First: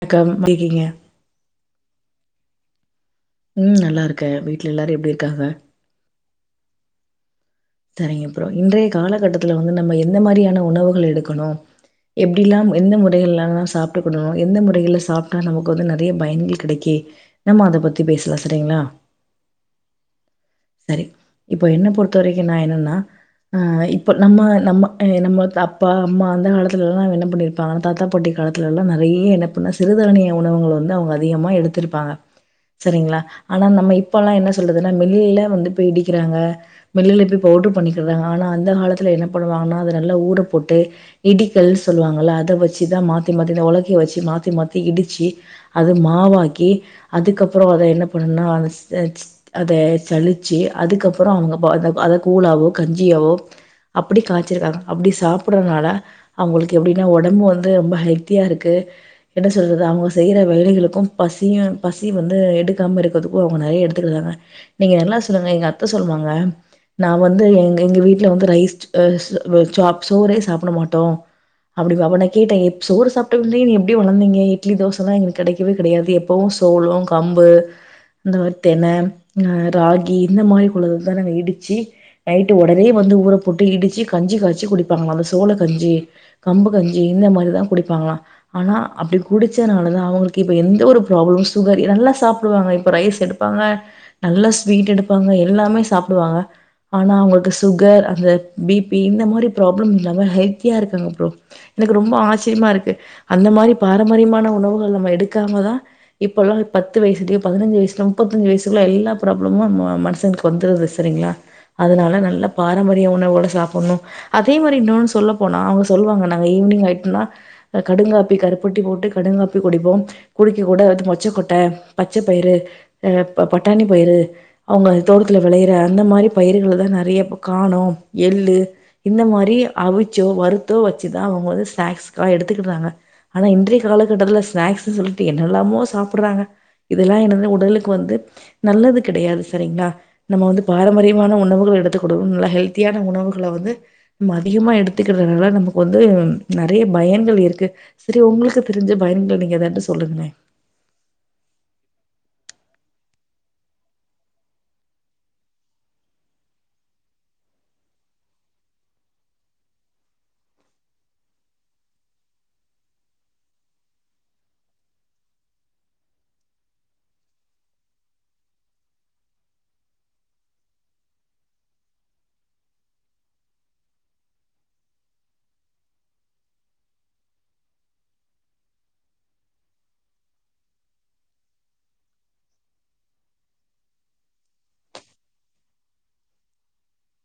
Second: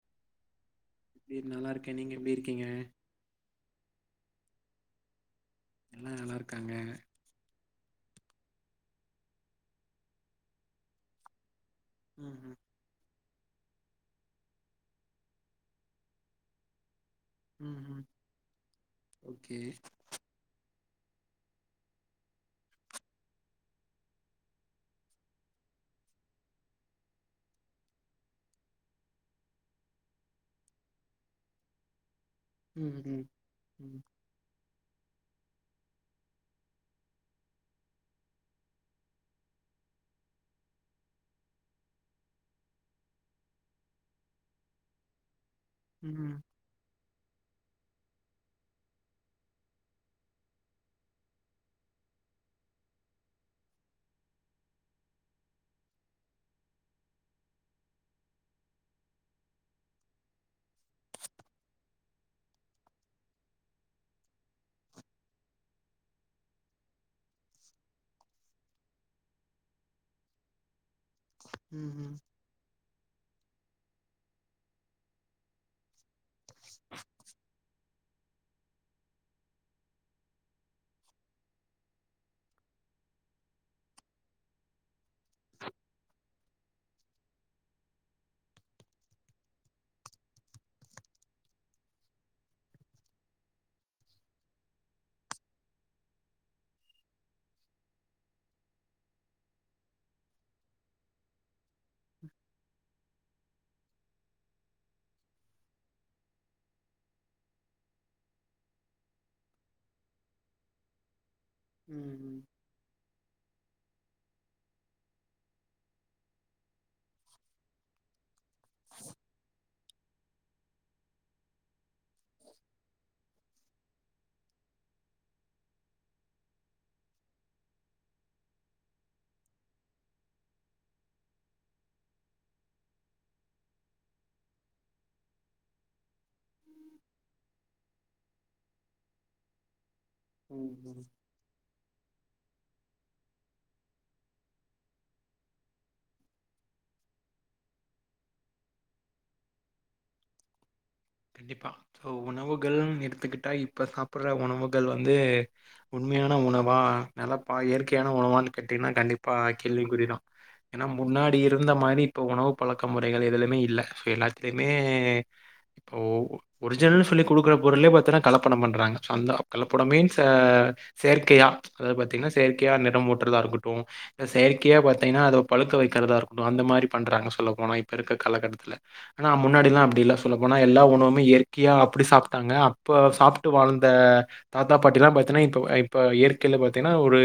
வணக்கம் எப்டி இக்கீங்க நல்லாயிருக்கே நீங்க எப்டி இருக்கீங்க ம் நல்லா இருக்கே வீட்டுல எல்லாரு எப்டி இருக்காங்க எல்லா நல்லா இருக்காங்க சரிங்க ப்ரோ இன்றைய காலகட்டத்துல வந்து நம்ம எந்த மாரியான உணவுகள் எடுக்கணு ம் ம் எப்டிலாம் எந்த முறைகள்லா சாப்ட்டுக்ணு எந்த முறைகள்ல சாப்பிட்டா நமக்கு வந்து நெறைய பயன்கள் கிடைக்கி நம்மோ அத பத்தி பேசலா சரிங்ளா ஒகே சரி இப்ப என்ன பொறுத்த வரைக்கு நா என்னன்னா ஆ இப்ப நம்ம நம்ம நம்ம அப்பா அம்மா அந்த காலத்துல எல்லா என்ன பண்ணிருப் பாங்க தாத்தா பாட்டி காலத்துல எல்லா நெறைய என்னப் பண்ர சிறுதானிய உணவுங்கள் வந்து அவ்ங்க அதிகமா எடுத்திருப்பாங்க ம் சரிங்களா ம் ஆனா நம்ம ம் இப்பல்லா என்ன சொல்றதுன்னா மில்லுல வந்து போய் இடிக்கிறாங்க மில்லுல போய் பவுடர் பண்ணிக்கறாங்க ஆனா அந்த காலத்துல என்ன பண்ணுவாங்கன்னா அத நல்லா ஊற போட்டு இடிக்கல்னு சொல்லுவாங்கல்ல அத வெச்சுதா மாத்தி மாத்தி உலக்க வெச்சு மாத்தி மாத்தி இடிச்சி அது ம் ம் மாவாக்கி அதுக்கப்புறோ அத‌என்ன பண்ணுன்னா அத அத சலிச் சி அதுக்கப்புறோ அவங்க அத கூழாவோ கஞ்சியாவோ அப்டி காய்ச்சிருக்காங்க அப்டி சாப்பறனால அவ்ங்களுக்கு எப்புடின்னா உடம்பு வந்து ரொம்ப ஹெல்தியா இருக்கு என்ன சொல்றது அவங்க செய்ற வேலைகளுக்கு பசியும் பசி வந்து எடுக்காமல் இருக்கிறதுக்கும் அவங்க நெறைய எடுத்துக்கிறாங்க நீங்க என்னா சொல்லுங்க எங்க அத்த சொல்லுவாங்க நா வந்து எங்க வீட்டுல வந்து ரைஸ் சாப் சோரே சாப்ட மாட்டோ ம் அப்டி அப்ப நா கேட்டே சோறு சாப்ட்டே நீ எப்டி வளந்திங்க இட்லி தோசல்லா எங்குளுக் கெடைக்கவே கெடையாது எப்பவு சோளோ கம்பு இந்த மாரி தென ராகி இந்த மாரி உள்ளததா நாங்க இடிச்சி நைட்டு உடனே வந்து ஊற போட்டு இடிச்சி கஞ்சி காய்சு குடிப்பாங்களா அந்த சோள கஞ்சி கம்பு கஞ்சி இந்த மாரிதா குடிப்பாங்களா ஆனா அப்டி குடிச்சதுனாலதா அவங்களுக்கு இப்ப எந்த ஒரு ப்ராப்ளமு சுகர் நல்லா சாப்புடுவாங்க இப்ப ரைஸ் எடு ப்பாங்க நல்லா ஸ்வீட் எடுப்பாங்க எல்லாமே சாப்புடுவாங்க ஆனா அவங்களுக்கு சுகர் அந்த பி பி இந்த மாரி ப்ராப்ளம் இல்லாமே ஹெல்த்தியா இருக்காங்க ப்ரோ எனக்கு ரொம்ப ஆச்சரியமா இருக்கு அந்த மாரி பாரம்பரியமான உணவுகள் நம்ம எடுக்காம தா இப்பல்லா பத்து வயசுலயே பதினஞ்சு வயசுலயே முப்பத்தஞ்சு வயசுல எல்லாம் ப்ராப்ளமும் மனுசனுக்கு வந்துடுது சரிங்களா ம் ம் அதனால நல்லப் பாரம்பரிய உணவுகள சாப்ட்ணு அதே மாரி இன்னொன்னு சொல்ல போனா அவுங்க சொல்லுவாங்க நாங்க ஈவ்னிங் ஆய்டோனா கடுங்காப்பி கருப்பட்டி போட்டு கடுங்காப்பி குடிப்போம் குடிக்க கூட வெது மொச்ச கொட்ட பச்ச பயிறு அ பட்டாணி பயிறு அவுங்க தோட்டத்துல வெளையிற அந்த மாரி பயிர்கள தா நெறைய இப்ப காணோ எள்ளு இந்த மாரி அவிச்சோ வருத்தோ வச்சுதா அவுங்க வந்து ஸ்நாக்ஸ்கா எடுத்துக்கிறாங்க ஆனா இன்றைய காலகட்டத்துல ஸ்நாக்ஸ்ன்னு சொல்லிட்டு என்னெல்லாமோ சாப்புறாங்க இதெல்லா என்னது உடலுக்கு வந்து நல்லது கெடையாது சரிங்ளா நம்ம வந்து ம் ம் பாரம்பரியமான உணவுகள் எடுத்து குடு நல்ல ஹெல்தியான உணவுகள வந்து நம்ம அதிகமா எடுத்துக்கறதுனால நமக்கு வந்து நெறைய பயன்கள் இருக்கு செரி உங்களுக்கு தெரிஞ்ச பயன்ங்கள் நீங்க ஏதாட்டு சொல்லுங்களே கண்டிப்பா சோ உணவுகள்னு எடுத்துக்கிட்டா இப்ப சாப்புற உணவுகள் வந்து உண்மையான உணவா நெலப்பா இயற்கையான உணவா கேட்டீங்கனா கண்டிப்பா கேள்விக்குறிதா ஏன்னா முன்னாடி இருந்த மாரி இப்ப உணவு பழக்க முறைகள் எதுலுமே இல்ல எல்லாத்துலயுமே [inaudible] ஒரிஜினல்ன்னு சொல்லி குடுக்கற பொருலே பாத்தீன்னா கலப்பட பண்றாங்க சோ அந்த கலப்படமே மீன்ஸ் ஆ செயற்கையா அதாவது பாத்தீங்கனா செயற்கையா அந்த இட ஓட்றதா இருக்கட்டு செயற்கையா பாத்தீங்கனா அத பழுக்க வேக்கிறதா இருக்கட்டு அந்த மாரி பண்றாங்க சொல்ல போனா இப்ப இருக்கற காலக்கட்டத்துல ஆன முன்னாடி எல்லா அப்டி இல்ல சொல்ல போனா எல்லா உணவுமே இயற்கையா அப்டி சாப்ட்டாங்க அப்ப சாப்ட்டு வாழ்ந்த தாத்தா பாட்டி எல்லா பாத்தீன்னா இப்ப இப்ப இயற்கையில பாத்தீனா ஒரு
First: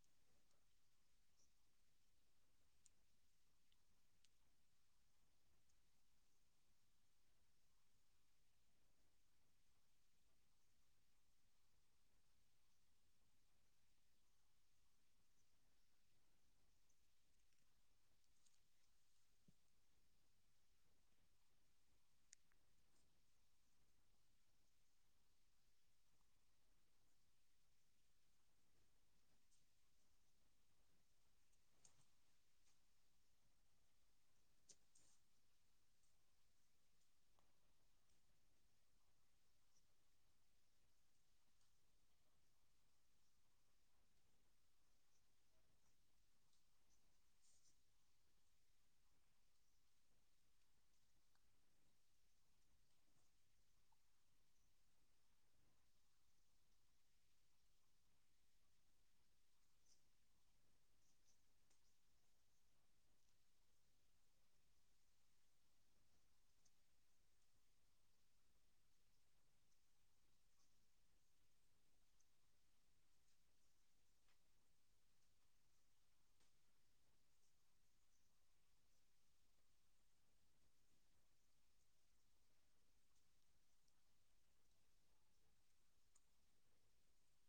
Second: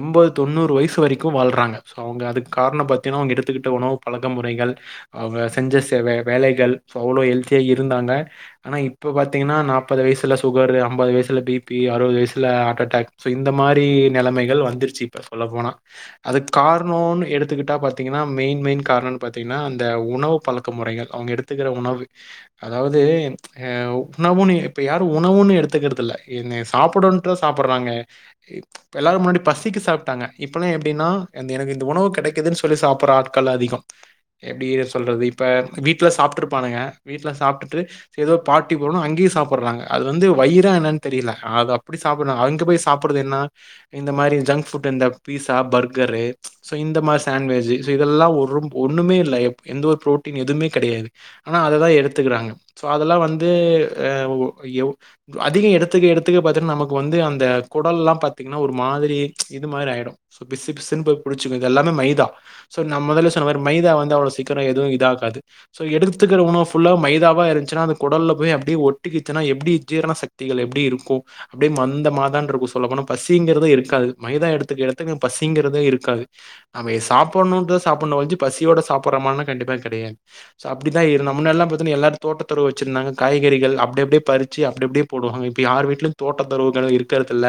எம்பது தொண்ணூறு வயசு வரைக்கு வாழ்றாங்க சோ அவுங்க அதுக்கு காரணம் பத்தீனாங்ன அவுங்க எடுத்துக்கிட்ட உணவு பழக்க முறைகள் அவ செஞ்ச வே வேலைகள் அவ்ளவு ஹெல்தியா இருந்தாங்க ஆனா இப்ப பாத்தீங்கனா நாற்பது வயசுல சுகர் அம்பது வயசுல பிபி அறுபது வயசுல ஹார்டு அடாக் சோ இந்த மாரி நெலமைகள் வந்துருச்சு இப்ப சொல்ல போனா அது காரணோ எடுத்துக்கிட்டா பாத்தீங்கனா மெயின் மெயின் காரணோ பாத்தீங்கனா அந்த உணவு பழக்க முறைகள் அவுங்க எடுத்து ஓத்துக்கிற உணவு அதாவது அ உணவுன்னு இப்ப யாரும் உணவுன்னு எடுத்துக்கறத இல்ல என்னய சாப்டட்டுனு சாப்றாங்க இ எல்லாரு முன்னாடி பசிக்கு சாப்டாங்க இப்பல்லா எப்டினா இந்த எனக்கு இந்த உணவு கெடைக்குதுனு சொல்லி சாப்ற ஆட்கள் அதிகோ எப்டி சொல்றது இப்ப வீடல சாப்ட்டுஇருப்பானுங்க வீட்ல சாப்ட்டுட்டு ஏதோ பார்ட்டி போனு அங்கயு சாப்றாங்க அது வந்து வயிறா என்ன தெரியல அது அப்டி சாப்பறாங்க அங்க போய் சாப் சாப்பறது என்ன இந்த மாரி ஜங்க் புட் இந்த பீஸா பர்கரு சோ இந்த மாரி சாண்வேஜ் இதெல்லா ஒரு ஒண்ணுமே இல்ல எந்த ஒரு ப்ரோட்டீன் எதுவுமே கெடையாது ஆனா அதெலா எடுத்துக்கறாங்க சோ அதெல்லா வந்து அ எ அதிகம் எடுத்துக்க எடுத்துக்க பாத்தீங்கனா நமக்கு வந்து அந்த குடல் எல்லா பாத்தீங்கனா ஒரு மாரி இது மாரி ஆயிடு பிசு பிசுன்னு போய் புடுச்சுக்கு இது எல்லாமே மைதா சோ நம்ம மொதல்ல சொன்ன மாரி மைதா வந்து அவ்ளவு சீக்கிர எதுவு இத ஆகாது சோ எடுத்துக்கிற உணவு ஃபுல்லா மைதாவா இருந்துச்சுனா அந்த குடல்ல போய் அப்டியே ஒட்டிக்கிச்சுனா எப்டி ஜீரண சக்திகள் எப்டி இருக்கு அப்டியே மந்த மா தா இருக்கு சொல்ல போனா பசிங்கிறதே இருக்காது மைதா எடுத்துக்க எடுத்துக்க பசிங்கிறதே இருக்காது நம்ம சாப்டணுனு சாப்டணுமே ஒழிஞ்சு பசியோட சாடப்றோமா கண்டிப்பா கெடையாது அப்டிதா இருந்தோ முன்னெல்லா எல்லாரு தோட்டந்தொரு வச்சிருந்தாங்க காய்கறிகள் அப்டிஅப்டி பறிச்சு அப்டி அப்டியே போடுவாங்க இப்ப யாரு வீட்ல தோட்ட தொரவுகள் இருக்கறது இல்ல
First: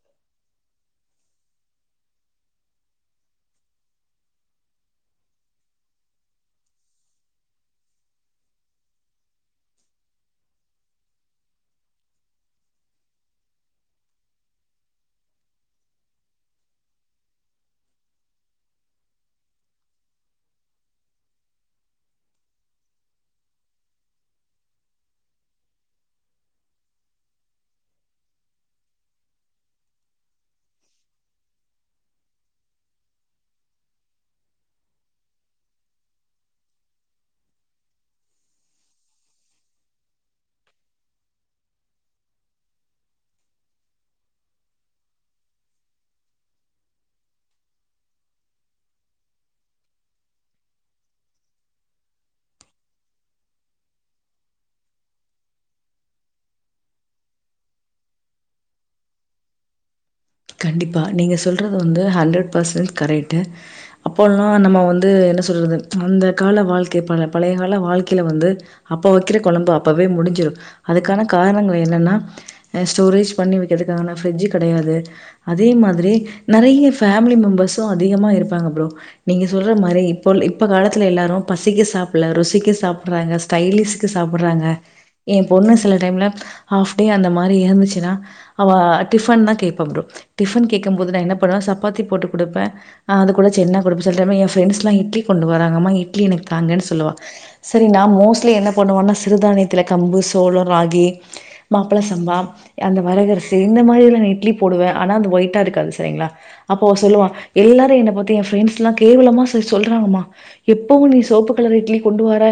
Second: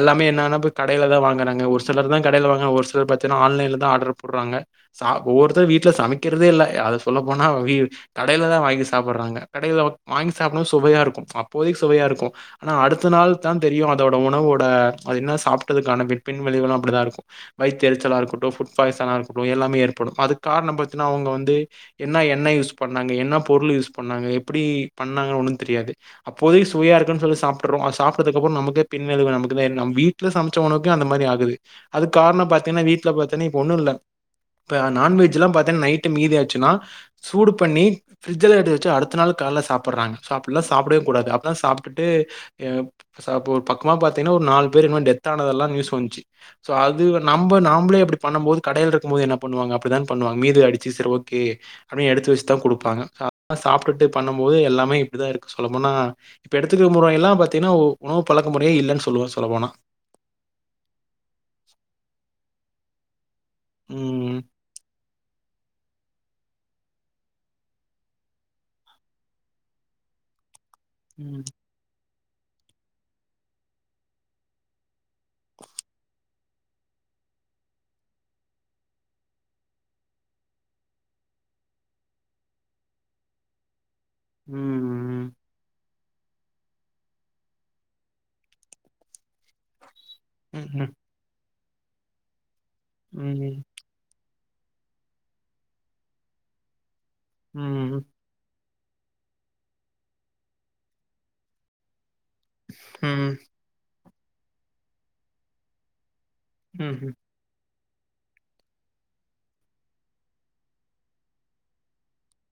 எல்லாமே என்னன்னா கடயில தா வாங்றாங்க ஒரு சிலர் தா கடயில வாங்றாங்க ஒரு சிலர் பாத்தீங்கனா ஆன்லைன்ல தா ஆர்டர் போடுறாங்க சா ஒவ்வொருத்தரு வீட்டுல சமக்கிறதே இல்லலே அத சொல்ல போனா கடயில தா வாங்கி சாப்படுறாங்க கடயில வாங்கி சாப்பிடு சுவையா இருக்கு அப்போதனைகு சுவையா இருக்கு ஆனா அடுத்த நாள் தா தெரியு அதோட உணவோட அது என்ன சாப்பட்டதுக்கான பின்விளைவுகளு அப்டிதாத இருக்கு வாயித்து தெரிச்சலா இருக்கட்டு புஃபுட் பாய்சனா இருக்கட்டு எல்லாமே ஏற்பாடு அதுக்கு காரண பாத்தீன்னா அவங்க வந்து என்ன என்ன யூஸ் பண்ணாங்க என்ன பொருள் யூஸ் பண்ணாங்க எப்படி பண்ணாங்கன்னு ஒண்ணு தெரியாது அப்போதேக்கு சுவையா இருக்குன்னு சொல்லி சாப்பட்டுறோ சாப்பட்டறதுக்குப்பறோ நமக்கே பின்விளைவு நமக்கு என்ன நம் வீட் வீட்ல சமைச்ச உணவுக்கு அந்த மாரி ஆகுது அதுக்கு காரணோ பாத்தீங்கன்னா வீட்டுல பாத்தீங்கன்னா இப்ப ஒண்ணு இல்ல இப்ப நான்வெஜ்ல்லா பாத்தின்னா நைட்டு மீதியாச்சுன்னா சூடு [unintelligible] பிரிஜ்ட்ல வச்ச அடுத்த நாள் கால சாப்பிடுறாங்க சாப்பிடவே கூடாது அப்டினா சாப்பிட்டு ஏ அப்ப ஒரு பக்கமா பாத்தீங்கன்னா ஒரு நாலு பேர் இன்னு டெத் ஆனதெல்லா நியூஸ் வந்துச்சு சோ அது நம்ம நம்மளே அப்டி பண்ணுபோது கடயில இருக்குபோது என்ன பண்ணுவாங்க அப்டித்தா பண்ணுவாங்க மீது ஆயிருச்சு சேரி ஓகே அப்படியே எடுத்து வெச்சு தா குடுப்பாங்க அ அதா சாப்பிட்டுட்டு பண்ணூ போது எல்லாமே இப்படிதா இருக்கு சொல்ல போன்னா இப்ப எடுத்துக்க முறை எல்லா பாத்தீங்கன்னா உ உணவு பழக்க முறையே இல்லேன்னு சொல்லுவெ சொல்ல போனா கண்டிப்பா நீங்க சொல்றது வந்து ஹண்ட்ரட் பசன்ட கரெக்ட் ங்க ம். அப்போல்லா நம்ம வந்து என்ன சொல்றது அந்த கால வாழ்க்கை பழ பழைய கால வாழ்க்கையில வந்து அப்ப வைக்கிற கொழம்பு அப்பவே முடிஞ்சிடும் அதுக்கான ம். காரணங்கள் என்னன்னா ‌அ ஸ்டோரேஜ் பண்ணி வைக்கிறதுக்காகான ஃப்ரிட்ஜ் கிடையாது அதே மாதிரி நெறய ஃபேமிலி மெம்பர்ஸும் அதிகமா இருப்பாங்க ப்ரோ நீங்க சொல்ற மாரி இப்போ இப்ப காலத்துல எல்லாரூ பசிக்கு சாப்பட்ல ருசிக்கு சாப்பற்றாங்க ஸ்டைலிஷ்கு சாப்பட்றாங்க ம். ஏ பொண்ணு சில டைம்ல ஹாஃப் டே அந்த மாதிரி இருந்துச்சுன்னா அவா டிஃபன் தா கேப்பா ப்ரோ ம். டிஃபன் கேக்கும் போது நா என்ன பண்ணுவே சப்பாத்தி போட்டு குடுப்பே அ ம். அது கூட ம். சென்னா குடுப் சொல்ற அவெ ஏ ஃபிரண்ட்ஸ்ல்லா இட்லி கொண்டு வராங்கம்மா இட்லி எனக்கு தாங்கன்னு சொல்லுவா சரி ம். நா மோஸ்லி என்ன போணோன்னா சிறுதானியத்துல கம்பு சோளம் ராகி மாப்பிளை சம்பா அந்த வரகரசி இந்த மாதிரில்லா நா இட்லி போடுவே ஆனா அது ஒயிட்டா இருக்காது சரிங்களா அப்போ அவெ சொல்லுவா எல்லாரூ என்னை பத்தி ஏ ஃப்ரெண்ட்ஸ்ல்லா கேவலமா செர் சொல்றாங்ம்மா எப்பவூ நீ சொவப்பு கலர் இட்லி கொண்டு வர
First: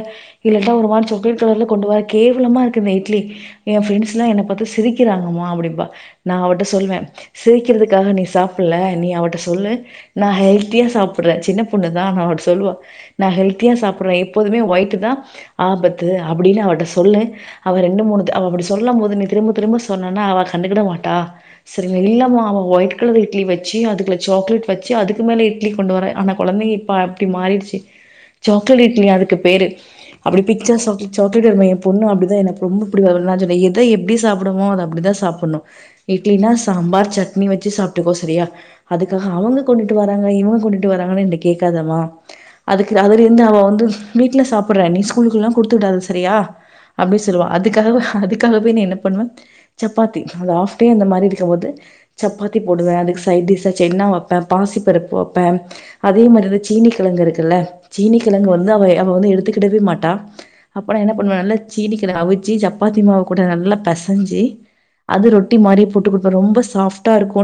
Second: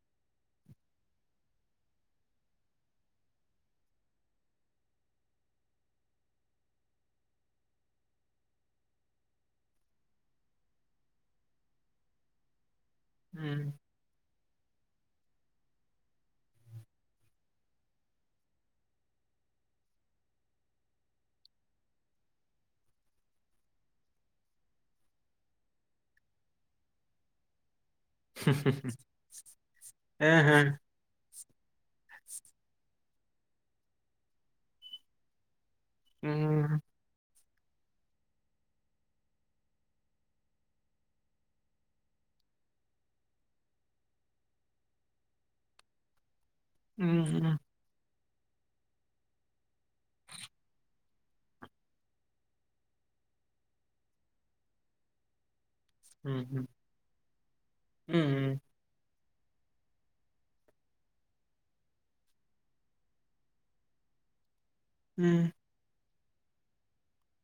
இல்லன்னா ஒரு மாரி சாக்லேட் கலர்ல கொண்டுவர கேவலமா இருக்குது இந்த இட்லி என் ஃப்ரெண்ட்ஸ்ல்லா என்ன பார்த்து சிரிக்கிறாங்கமா அப்படின்ம்பா நா அவகிட்ட சொல்லுவே சிரிக்கிறதுக்காக நீ சாப்பட்ல நீ அவகிட்ட சொல்லு நா ஹெல்த்தியா சாப்பட்றே சின்ன பொண்ணு தா அவ ‌அப்டி சொல்லுவா நா ஹெல்த்தியா சாப் பட்றே எப்போதுமே ஒயிட்டு தா ஆபத்து அப்படின்னு அவட்ட சொல்லு அவ ரெண்டு மூணு த அவெ அப்படி சொல்லும் போது நீ திரும்ப திரும்ப சொன்னன்னா அவெ கண்டுக்கிட மாட்டா சரி இல்லமா அவெ ஒயிட் கலர் இட்லி வெச்சி அதுக்குல்ல சாக்லேட் வெச்சி அதுக்கு மேலே இட்லி கொண்டு வரா ஆனா கெழந்தைங்க இப்போ இப்டி மாறிடுச்சு சாக்லேட் இட்லியா அதுக்கு பேரு அப்படி பிச்சா சாப்புட் சாக்லட் அருமை ஏ பொண்ணு அப்படிதா எனக்கு ரொம்ப பிடிவாதோ [unintelligible] எத எப்பிடி சாப்பிடமோ அத அப்படிதா சாப்பிட்னோ இட்லினா சாம்பார் சட்னி வச்சு சாப்ட்டுக்கோ சரியா அதுக்காக அவங்க கொண்டுட்டு வராங்க இவங்க கொண்டுட்டு வராங்கன்னு எங்கிட்ட கேக்காதம்மா அதுக்கு அதுல இருந்து அவெ வந்து வீட்டுல சாப்பிட்றே நீ ஸ்கூலுக்குல்லா குடுத்து விடாத சரியா அப்டி சொல்லுவா அதுக்காக அதுக்காகவே என்ன பண்ணுவே சப்பாத்தி அது ஆஃப் டே அந்த மாதிரி போது சப்பாத்தி போடுவே அதுக்கு சைட் டிஷா சென்னா வெப்பே பாசி பருப்பு வெப்பே அதே மாதிரிதா சீனி கிழங்கு இருக்குல்ல சீனிக் கிழங்கு வந்து அவ அவ வந்து எடுத்துக்கிடவே மாட்டா அப்ப நா என்ன பண்ணுவே நல்லா சீனி கிழங்க அவிச்சி சப்பாத்தி மாவு கூட நல்லா பெசஞ்சு அது ரொட்டி மாரி போட்டு குடுப் ரொம்ப சாஃப்டா இருக்கூ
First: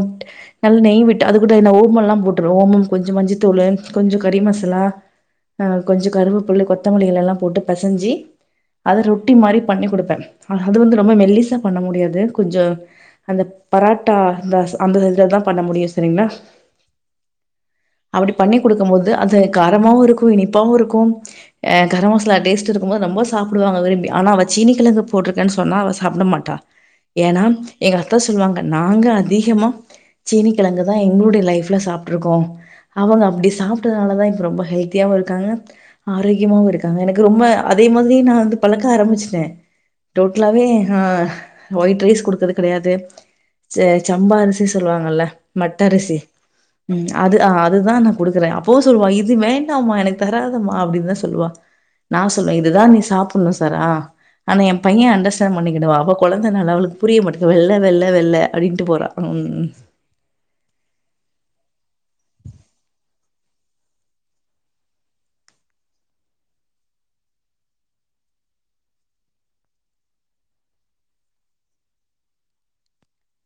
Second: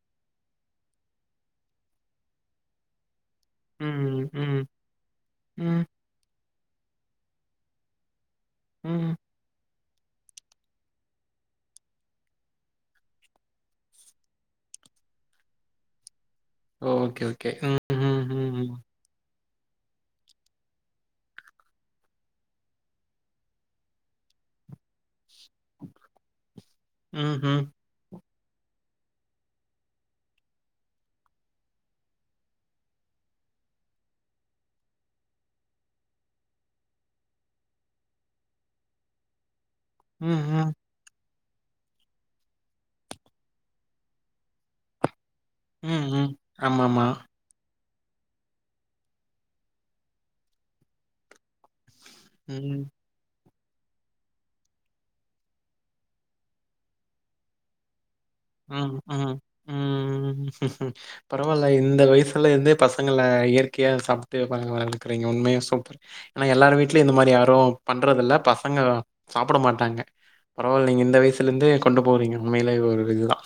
நல்லா நெய் விட்டு அதுகூட இந் ஓமல்லா போட்டு ஓமம் கொஞ்சொ மஞ்ச தூளு கொஞ்சொ கறி மசாலா ஆ கொஞ்சொ கருவேப்புல்ல கொத்தமல்லில்லா போட்டு பெசஞ்சி அது ரொட்டி மாறி பண்ணி கொடுப்பே அது வந்து ரொம்ப மெல்லீசா பண்ண முடியாது கொஞ்சோ அந்த பராட்டா இந்த அந்த இதுல தா பண்ண முடியூ சரிங்களா ம் ஓகே ஓகே ம் அப்படி பண்ணி குடுக்கும்போது அது காரமாவூ இருக்கோ இனிப்பாவூ இருக்கோ அ கர மசாலா டேஸ்ட் இருக்கு போது ரொம்ப சாப்பிடுவாங்க விரும்பி ஆனா அவ சீனிகிழங்கு போட்டிருக்கேன் சொன்னா அவ சாப்பிட மாட்டா ஏன்னா ம்ஹ்ம். எங்க அத்த சொல்லுவாங்க நாங்க அதிகமா சீனி கிழங்கு தா எங்களுடைய லைஃப்ல சாப்ட்டுருக்கோ அவங்க அப்டி சாப்பிட்டதுனாலதா இப்ப ரொம்ப ஹெல்த்தியாவூ இருக்காங்க ஆரோக்கியமாவு இருக்காங்க எனக்கு ரொம்ப அதே மாதிரி நா வந்து பழக்க ஆரம்பிச்சட்டே டோட்லாவே ம்ஹ்ம். ஆ ஒயிட் ரைஸ் குடுக்குற கடையாது செ சம்பா அரிசி சொல்லுவாங்கல்ல மட்ட அரிசி ம்ஹ்ம். ம் ஆமாமா. அது ஆ அதுதா ந குடுக்குறே அப்பவு சொல்லுவா இது வேண்டாம்மா எனக்கு தராதம்மா அப்டின் தா சொல்லுவா நா சொல்வே இதுதா ம். நீ சாப் புன்னு சொரா ஆனா எ பைய அண்டர்ஸ்டாண்ட் பண்ணிக்கடுவா அவ கொழந்தனால அவளுக்கு புரிய மாட்டுது வெள்ள வெள்ள வெள்ள அப்படின்ட்டு ஆம் போறா. ஆ ம். ம் பரவால்ல இந்த வயசுல இருந்தே பசங்கள இயற்கையா சாப்ட்டு [unintelligible] வளக்கிறீங்க உண்மையா சூப்பர் ஏனா எல்லாரு வீட்லயு இந்த மாரி யாரோ பண்றது இல்ல பசங்க சாப்ட மாட்டாங்க பரவால்லைங்க இந்த வயசுலருந்தே கொண்டு போறீங்க உண்மையில இது ஒரு இதுதா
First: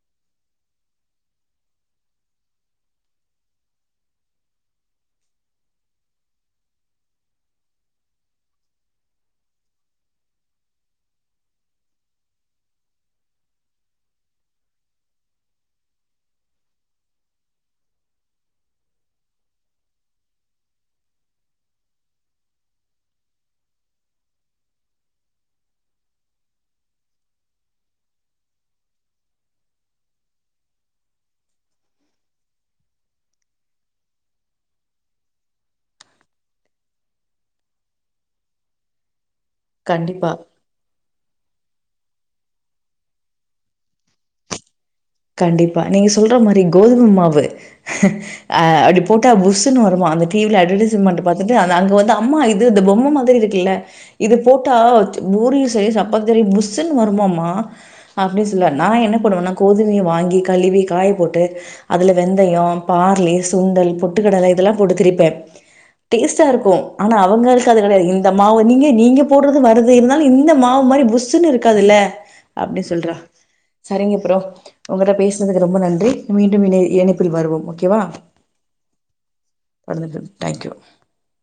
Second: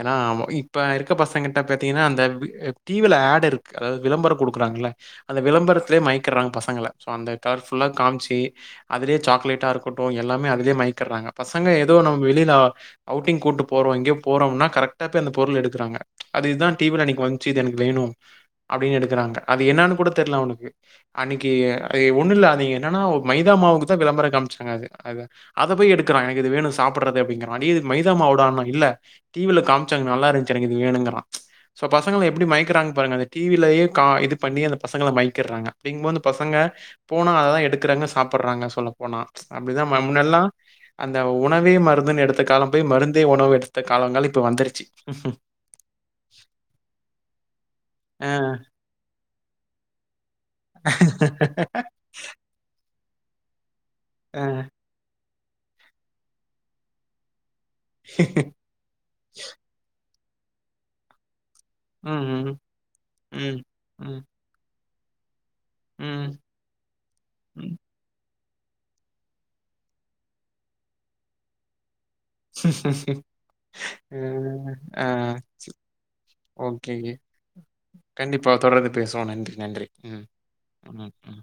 ஏனா ம இப்ப இருக்க பசங்கட்ட பாத்தீங்கன்னா அந்த வி அ டி வி ல அட் இருக்கு அதாவது விளம்பரோ குடுக்குறாங்கல்ல அந்த விளம்பரத்துலே மயக்கிறாங்க பசங்கள சோ அந்த கலர்ஃபுல்லா காமிச்சி அதுலயே சாக்லேட்டா இருக்கட்டு எல்லாமே அதுலே மயக்கிறாங்க பசங்க ஏதோ நம் வெளிலா அவுட்டிங் கூட்டு போறோ எங்கோ போறோம்னா கரெக்டா போய் அந்த பொருள எடுக்கிறாங்க அது இதா டி வி ல அன்னைக்கு வந்துச்சி இது எனக்கு வேணு அப்டின் எடுக்குறாங்க அது என்னானு கூட தெர்ல அவனுக்கு அன்னைக்கு அய் ஒண்ணு இல்ல நீங்க என்னன்னா ஒ மைதா மாவுக்கு தா விளம்பறோ காமிச்சாங்க அது அது அத போய் எடுக்கிறா எனக்கு இது வேண சாப்புட்டுறது அப்பிடிங்கறா டெய் இது மைதா மாவுடான்ன இல்ல டி வி ல காமிச்சாங்க நல்லா இருந்துச்சு எனக்கு இது வேணுங்கிறா சோ பசங்கள எப்டி மயக்கறாங் பாருங்க அந்த டி வி லேயே கா இது பண்ணி அந்த பசங்கள மயக்கிட்றாங்க அப்டிங்கபோ அந்த பசங்க போனா அததா எடுக்குறாங்க சாப்புட்றாங்க சொல்ல போனா அப்டிதா மா கண்டிப்பா. முன்னால்லா அந்த உணவே மருந்துன்னு எடுத்த காலோ போய் மருந்தே உணவு எடுத் த காலங்கள் இப்ப வந்துருச்சு கண்டிப்பா நீங்க சொல்ற மாரி கோதும மாவு ஆ. அ அடிப் போட்டா புஸ்ஸுன்னு வருமா அந்த டிவில ஆ. அட்வெடைஸ்மென்ட் பாத்துட்டு ஆனா அங்க வந்து அம்மா இது இந்த பொம்ம மாரி இருக்குல்ல இது போட்டா பூரியு சய் சப்பாத் சரி புஸ்ஸுனு வருமாமா அப்டி சொல்வா நா என்ன பண்ணுவேனா கோது மை வாங்கி கழுவி காய போட்டு ம். அதில ம் வெந்தயோ பார்லி ம். சுண்டல் ம். பொட்டுக்கடல இதெல்லா போட்டு திரிப்பே ம். டேஸ்ட்டாருக்கோ ஆனா அவங்களுக்கு ம். அது கெடையா இந் த மாவு நீங்க நீங்க போட்றது வருது இருந்தாலு இந்த மாவு மாரி புஸ்ஸுன்னு இருக்காதுல்ல அப்டி சொல்றா சரிங்க ப்ரோ அ ஆ உங்கட்ட பேசுனதுக்கு ரொம்ப நன்றி மீண்டு இணை ஓகே. இணைப்பில் வருவோ ஓக்கேவா கண்டிப்பா தொடர்ந்து பேசுவோம். நன்றி, நன்றி. ம். [unintelligible] தேங்க் யூ ம் ம்